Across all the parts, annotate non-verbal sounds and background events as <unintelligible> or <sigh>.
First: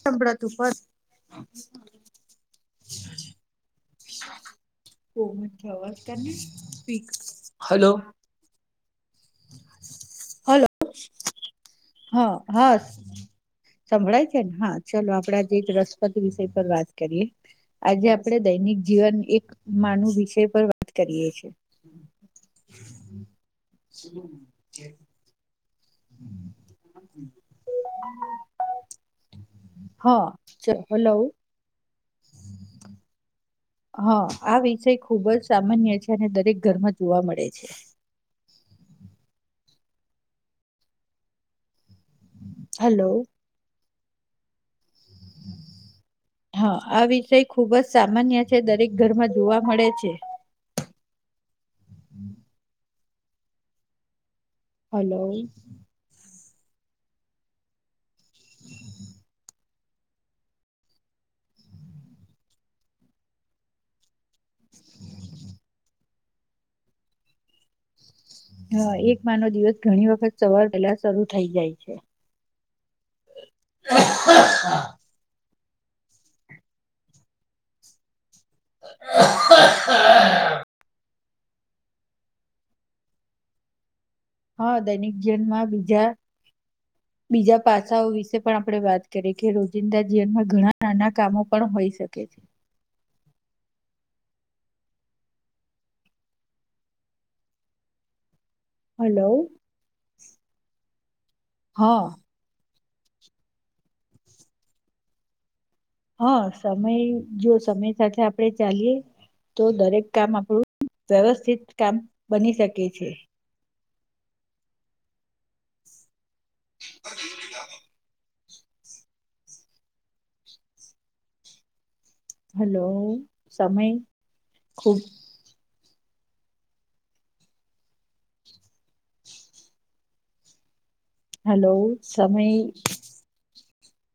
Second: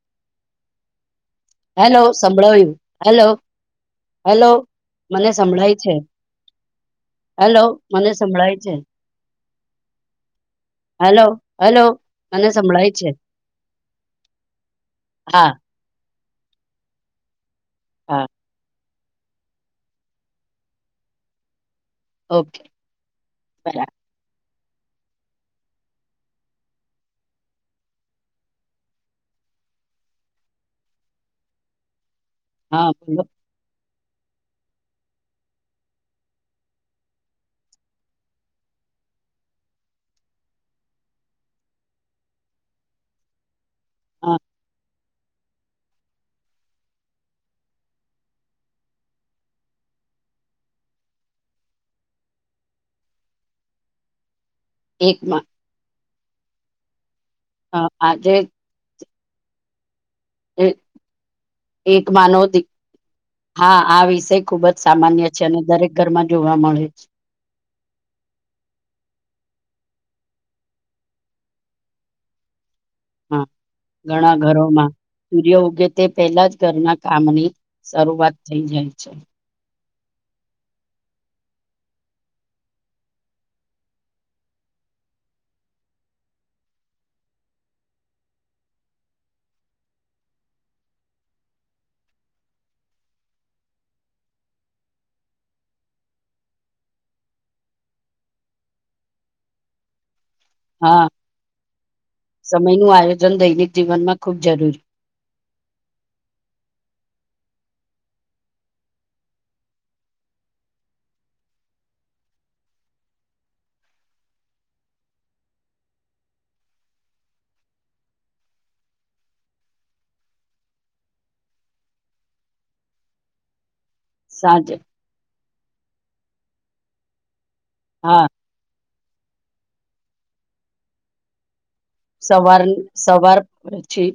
સંભળાતું પર હેલો સંભળાવ્યું, હેલો. હેલો. મને કોમનથી સંભળાય છે, અવાજ કરને સ્પીક હેલો મને સંભળાય છે. હલો. હલો હલો હા મને હા સંભળાય છે. સંભળાય છે, ને હા ચાલ આપડે હા આજે એક રસપ્રદ વિષય પર વાત કરીએ આજે હા આપડે દૈનિક જીવન એક માનવ વિષય પર વાત કરીએે છે. ઓકે, બરા છીએ હા ચ હલો. હા. હા આ વિષય ખૂબજ સામાન્ય છે, અને દરેક ઘરમાં જોવા મળે છે. હલો. હા. હા, આ વિષય ખુબજ સામાન્ય છે, દરેક ઘરમાં જોવા મળે છે. હલો. હા આજે એ એક માનોવ દી હા, આ વિષય ખુબજ સામાન્ય છે અને દરેક ઘરમાં જોવા મળે છે. હા એક માંનો દિવસ ઘણી વખત સવાર પેલા શરૂ થઈ જાય છે. હા, ઘણા ઘરોમાં સૂર્ય ઉગ કે તે પહેલા જ ઘરના કામની શરૂઆત થઈ જાય છે. <inaudible> હ, દૈનિક જીવનમાં બીજા બીજા પાસાઓ વિશે પણ આપડે વાત કરીએ કે રોજિંદા જીવનમાં ઘણા નાના કામો પણ હોઈ શકે. છે હલો, હ. સમયનું આયોજન દૈનિક જીવનમાં ખૂબ જરૂરી. હ સમય, જો સમય સાથે આપડે ચાલીએ. તો દરેક કામ આપડું વ્યવસ્થિત કામ બની શકે છે. હલો, સમય સાંજે ખૂબ હા. હેલો. સવારની સવાર પડે છે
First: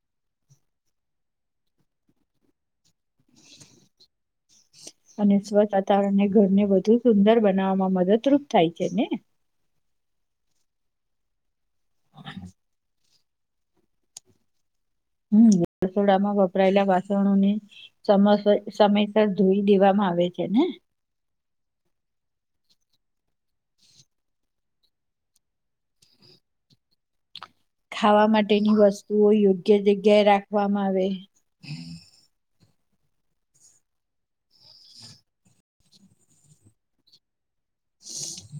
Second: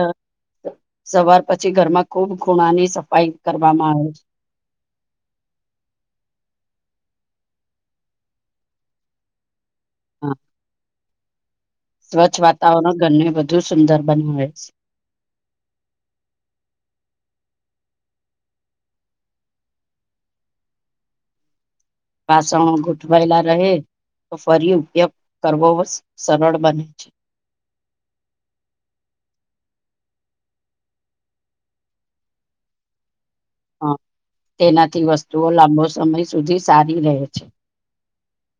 અ સવાર પછી ઘરમાં ખૂબ ખૂણાની સફાઈ કરવામાં આવે છે. અને સ્વચ્છ વાતાવરણને ઘરને વધુ સુંદર બનાવવામાં મદદરૂપ થાય છે ને. હા. સ્વચ્છ વાતાવરણ ઘરને વધુ સુંદર બનાવે છે. હમ્મ રસોડામાં વપરાયેલા વાસણોને સમસ સમયસર ધોઈ દેવામાં આવે છે ને. વાસણો ગોઠવાયેલા રહે તો ફરી ઉપયોગ કરવો સરળ બને છે ખાવા માટેની વસ્તુઓ યોગ્ય જગ્યાએ રાખવામાં આવે હ તેનાથી વસ્તુઓ લાંબો સમય સુધી સારી રહે છે.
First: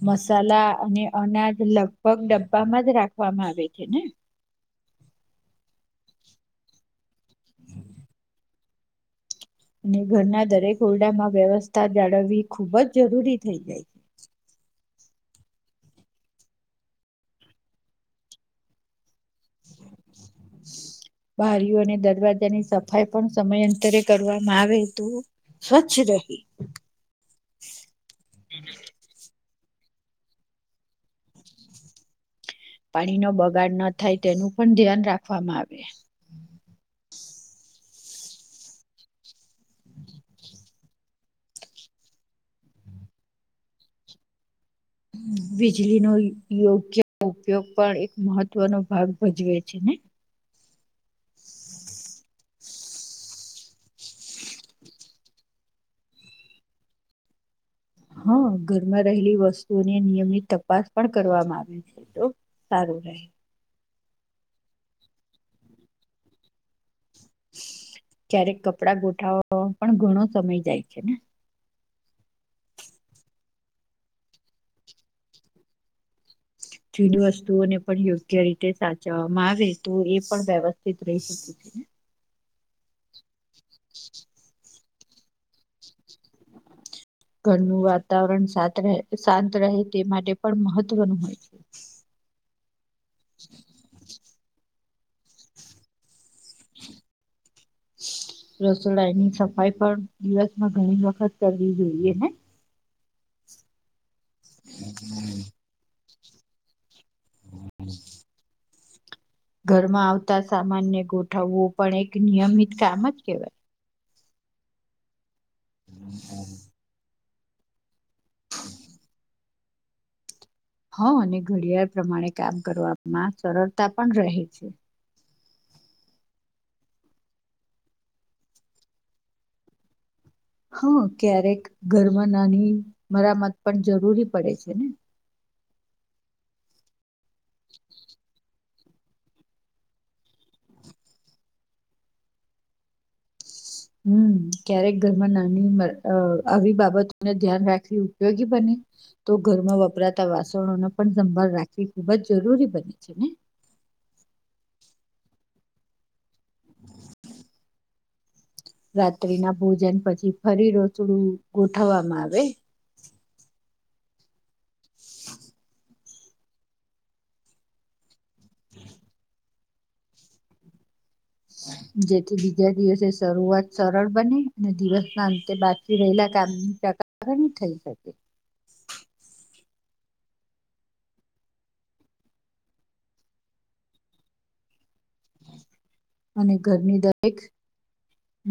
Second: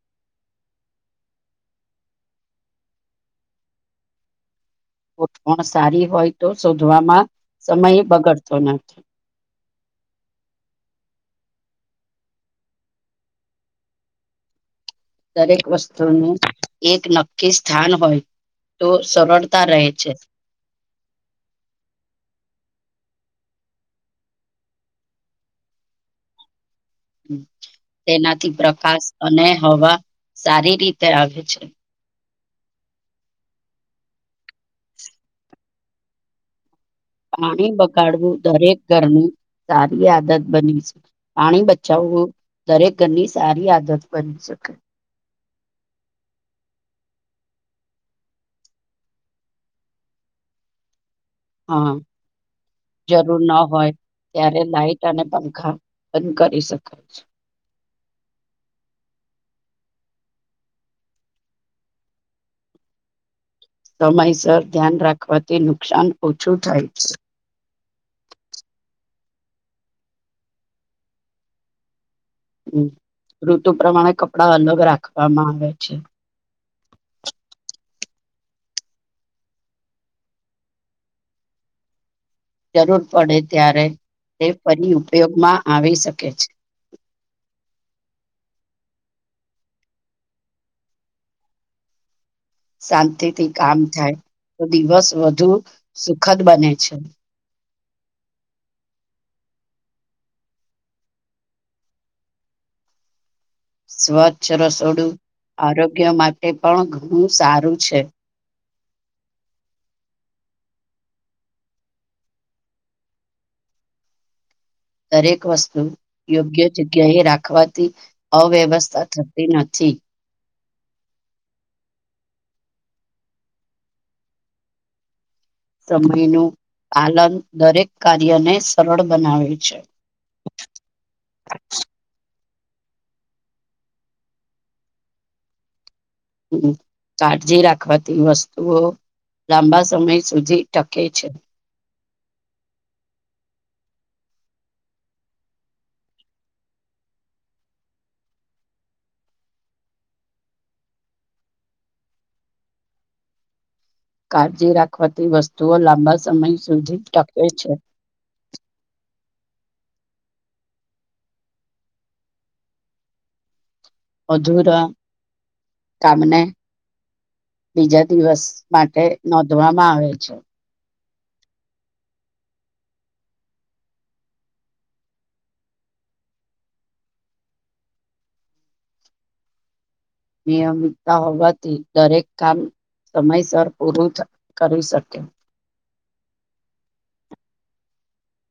મસાલા અને અનાજ લગભગ ડબ્બામાં જ રાખવામાં આવે છે ને ગોઠવણ સારી હોય તો શોધવામાં સમય બગડતો નથી. અને ઘરના દરેક ઓરડામાં વ્યવસ્થા જાળવવી ખુબ જ જરૂરી થઈ જાય છે. દરેક વસ્તુનું એક નક્કી સ્થાન હોય તો સરળ બારીઓ અને દરવાજાની સ સફાઈ પણ સમયાંતરે કરવામાં આવે તો સ્વચ્છ રહે. તેનાથી પ્રકાશ અને હવા સારી રીતે આવે છે. પાણીનો બગાડ ન થાય તેનું પણ ધ્યાન રાખવામાં આવે. પાણી બગાડવું દરેક ઘરનું સારી આદત બની શકે પાણી બચાવવું દરેક ઘરની સારી આદત બની શકે. વીજળી નો યોગ્ય ઉપયોગ પણ એક મહત્વનો ભાગ ભજવે છે, ને હા જરૂર ન હોય ત્યારે લાાઈટ અને પંખા બંધ કરી શકાય છે. હા ઘરમાં રહેલી વસ્તુઓની નિયમિત તપાસ પણ કરવામાં આવે છે, તો સારું <unintelligible> સમયસર ધ્યાન રાખવાથી નુકસાન ઓછું થાય છે. ક્યારેક કપડા ગોઠવાવામાં પણ ઘણો સમય જાય છે, ને હ ઋતુ પ્રમાણે કપડા અલગ રાખવામાં આવે છે. જુની વસ્તુઓને પણ યોગ્ય રીતે સાચવવામાં આવે તો એ પણ વ્યવસ્થિત રહી શકે છે. ને જરૂર પડે ત્યારે તે ફરી ઉપયોગમાં આવી શકે છે. ઘરનું વાતાવરણ સાત રહે શાંત રહે તે માટે પણ મહત્વનું હોય છે. શાંતિથી કામ થાય. તો દિવસ વધુ સુખદ બને છે. રસોડાની સફાઈ પણ દિવસમાં ઘણી વખત કરવી જોઈએ ને સ્વચ્છ રસોડું આરોગ્ય માટે પણ બો સારું છે. ઘરમાં આવતા સામાનને ગોઠવવું પણ એક નિયમિત કામ જ કેહેવાય દરેક વસ્તુ યોગ્ય જગ્યાએ રાખવાથી અવ્યવસ્થા થ તી નથી હ અને ઘડિયાળ પ્રમાણે કામ કરવામાં સરળતા પણ રહે છે. સમયનું પાલન દરેક કાર્યને સરળ બનાવે છે. હા ક્યારેક ઘરમાં નાની મરામત પણ જરૂરી પડે છે, ને હમ કાળજી રાખવાથી વસ્તુઓ લાંબા સમય સુધી ટકે છે. હમ ક્યારેક ઘરમાં નાની અ આવી બાબતોને ધ્યાન રાખવી ઉપયોગી બને તો ઘરમાં વપરાતા વાસણોને પણ સંભાળ રાખવી ખુબ જ જરૂરી બને છે, નેે કાળજી રાખવાથી વસ્તુઓ લાંબા સમય સુધી ટકે છે. રાત્રિના ભોજન પછી ફરી રસડું ગોઠવવામાં આવે અધુરા કામને બીજા દિવસ માટે નોંધવામાં આવે છે. જેથી બીજા દિવસે શરૂઆત સરળ બને અને દિવસના અંતે બાકી રહેલા કામ <unintelligible> થઈ શકે નિયમિતતા હોવાથી દરેક કામ સમયસર પૂરું થ કરી શકે અને ઘરની દરેક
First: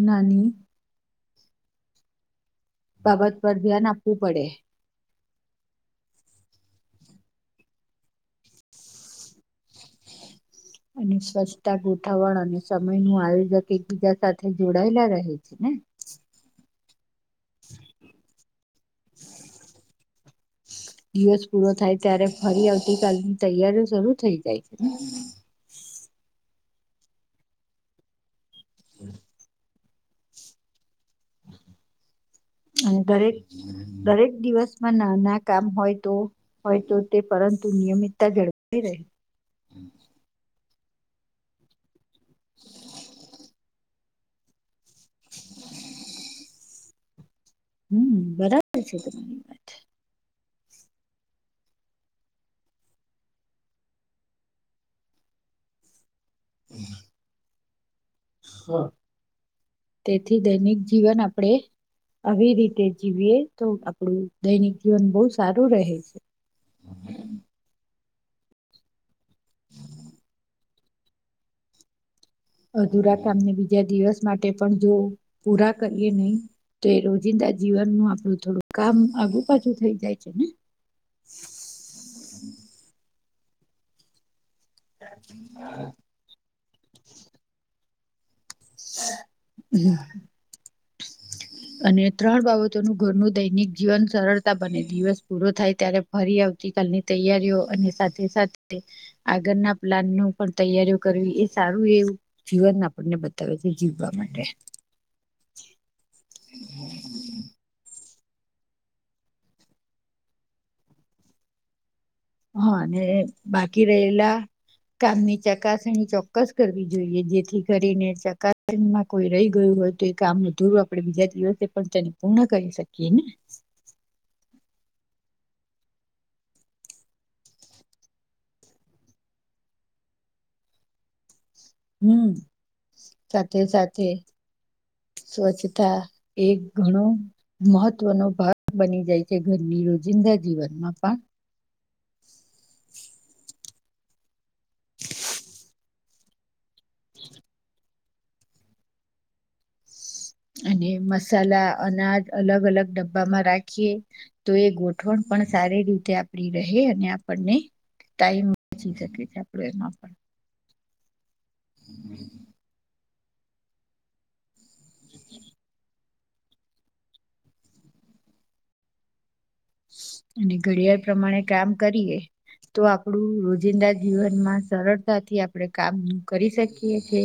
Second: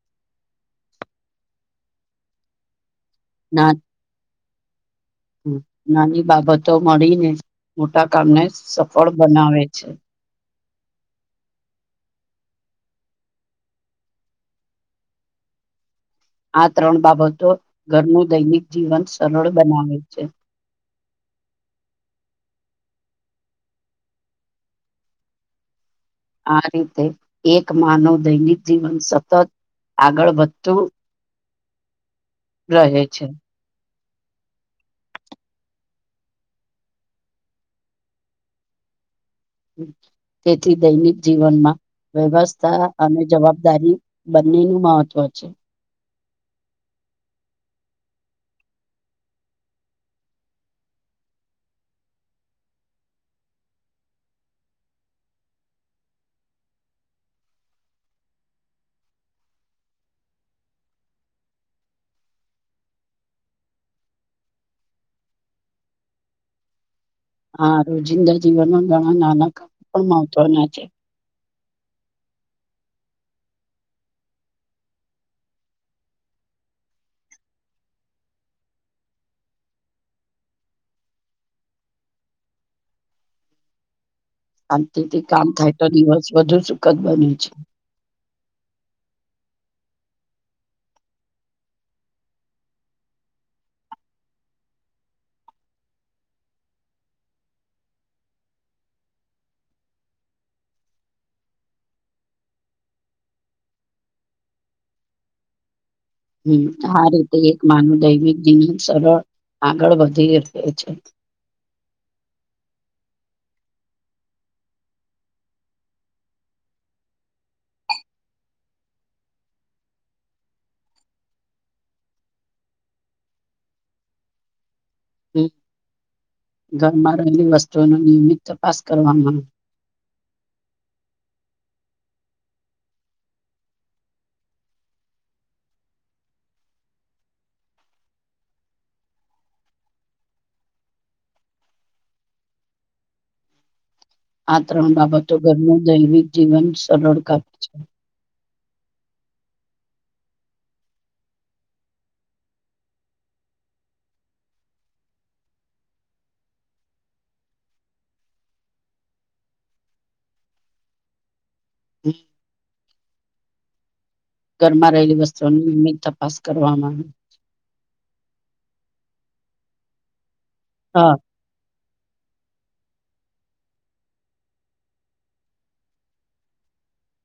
નાની બાબત પર ના ધ્યાન આપવું પડે નાની બાબતો મળીને મોટા કામને સફળ બનાવે છે. અને સ્વચ્છતા ગોઠવણ અને સમયનું આયોજક એકબીજા સાથે જોડાયેલા રહે છે, ને <inaudible> આ ત્રણ બાબતો ઘરનું દૈનિક જીવન સરળ બનાવે છે. દિવસ પૂરો થાય ત્યારે ફરી આવતી કાલની તૈયારીઓ શરૂ થઈ જાય છે, ને આ રીતે એક માનવ દૈનિક જીવન સતત આગળ વધતું અને રહે છે દરેક દરેક દિવસમાં નાના કામ હોય તો હોય તો તે પરંતુ નિયમિતતા જળવાઈ રહે <inaudible> તેથી દૈનિક જીવનમાં વ્યવસ્થા અને જવાબદારી બંનેનું મહત્વ છે. હમ્મ બરાબર છે તમારી વાત હમ્મ તેથી દૈનિક જીવન આપડે આવી રીતે જીવીએ તો આપણું દૈનિક જીવન બહુ સારું રહે છે. <inaudible> હા રોજિંદા જીવનમાં ઘણા નાના કામ પણ મહત્વના છે. અધુરા કામને બીજા દિવસ માટે પણ જો પૂરા કરીએ નહી તો એ રોજિંદા જીવન નું આપડું થોડું કામ આગુ પાછું થઈ જાય છે ને <inaudible> શાંતિથી કામ થાય તો દિવસ વધુ સુખદ બને છે <inaudible> અને ત્રણ બાબતોનું ઘરનું દૈનિક જીવન સરળતા બને દિવસ પૂરો થાય ત્યારે ફરી આવતીકાલની તૈયારીઓ અને સાથે સાથે આગળના પ્લાન નું પણ તૈયારીઓ કરવી. સારું એવું જીવન આપણને બતાવે છે જીવવા માટે હમ્મ આ રીતે એક માનવ દૈમિક જીવન સરળ આગળ વધી રહે છે હા અને બાકી રહેલા કામની ચકાસણી ચોક્કસ કરવી જોઈએ જેથી કરીને ચકાસણીમાં કોઈ રહી ગયું હોય તો એ કામ ન ધૂર આપણે બીજા દિવસે પણ તેને પૂર્ણ કરી શકીએ ને હમ્મ ઘરમાં રહેલી વસ્તુઓનો નિયમિત તપાસ કરવામાં આવે હહમ્મ સાથે સાથે સ્વચ્છતા એક ઘણો મહત્વનો ભાગ બની જાય છે ઘરની રોજિંદા જીવનમાં પણ આ ત્રણ બાબતો ઘરનું દૈવિક જીવન સરળતા છે અને મસાલા અનાજ અલગ અલગ ડબ્બામાં રાખીએે તો એ ગોઠવણ પણ પણ સારી રીતે આપડી રહે અને આપણને ટાઈમ બચી શકે છે આપડું એમાં પણ હમ્મ ઘરમાં રહેલી વસ્તુઓની નિયમિત તપાસ કરવામાં આવી અને ઘડિયાળ હા પ્રમાણે કામ કરીએ તો આપણું રોજિંદા જીવનમાં સરળતાથી આપણે કામ કરી શકીએ હે હે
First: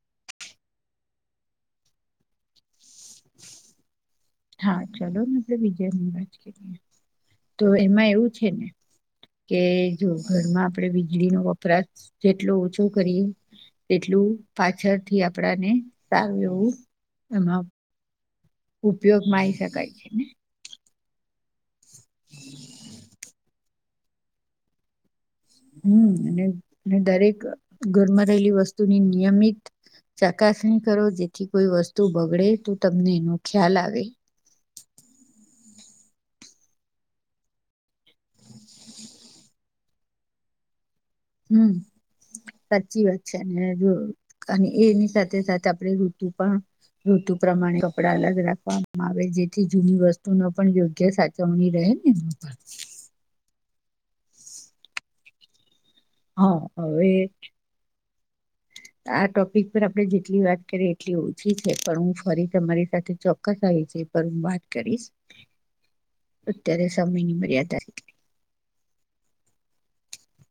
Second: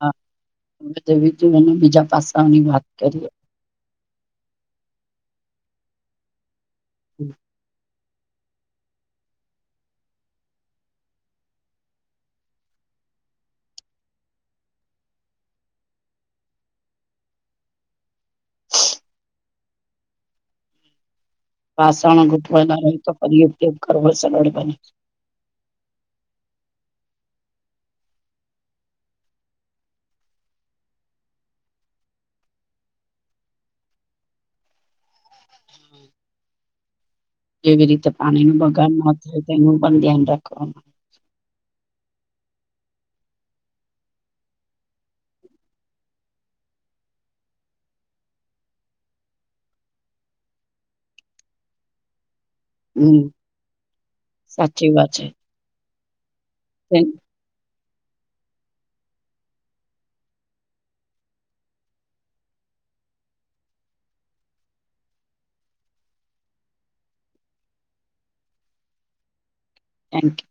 હા હવે <unintelligible> બીજા પાસાઓની વાત કરીએ હા ચલોને એટલે બીજય ન રાજ કરીએ તો એમાં એવું છે ને કે જો ઘરમાં આપણેે વીજળીનો વપરાશ જેટલો ઓછો કરીએ એટલું પાછળથી આપડાને સાર એવું એમાં ઉપયોગમાં આવી શકાય છે ને વાસણ ગોઠવાના હોય તો ફરી ઉપયોગ કરવો સરળ બને હમ્મ અને દરેક ઘરમાં રહેલી વસ્તુની નિયમિત ચકાસણી કરો જેથી કોઈ વસ્તુ બગડે તો તમને એનો ખ્યાલ આવે જેવી રીતે પાણી નું બગાડ ન થાય તો એનું પણ ધ્યાન રાખવાનું. હમ્મ સાચી વાત છે અને અને એની સાથે સાથે આપડે ઋતુ પણ ઋતુ પ્રમાણે કપડા અલગ રાખવામાં આવે જેથી જૂની વસ્તુ ન પણ યોગ્ય સાચવણી રહે <unintelligible> હમ્મ સાચી વાત છે. હા થેન્ક હવે આ ટોપિક પર આપણે જેટલી વાત કરીએ એટલી ઓછી છે પણ હું ફરી તમારી સાથે ચોક્કસ આવી હજી પણ હું વાત કરીશ. અત્યારે સમયની મર્યાદા છે એટલે. Thank you.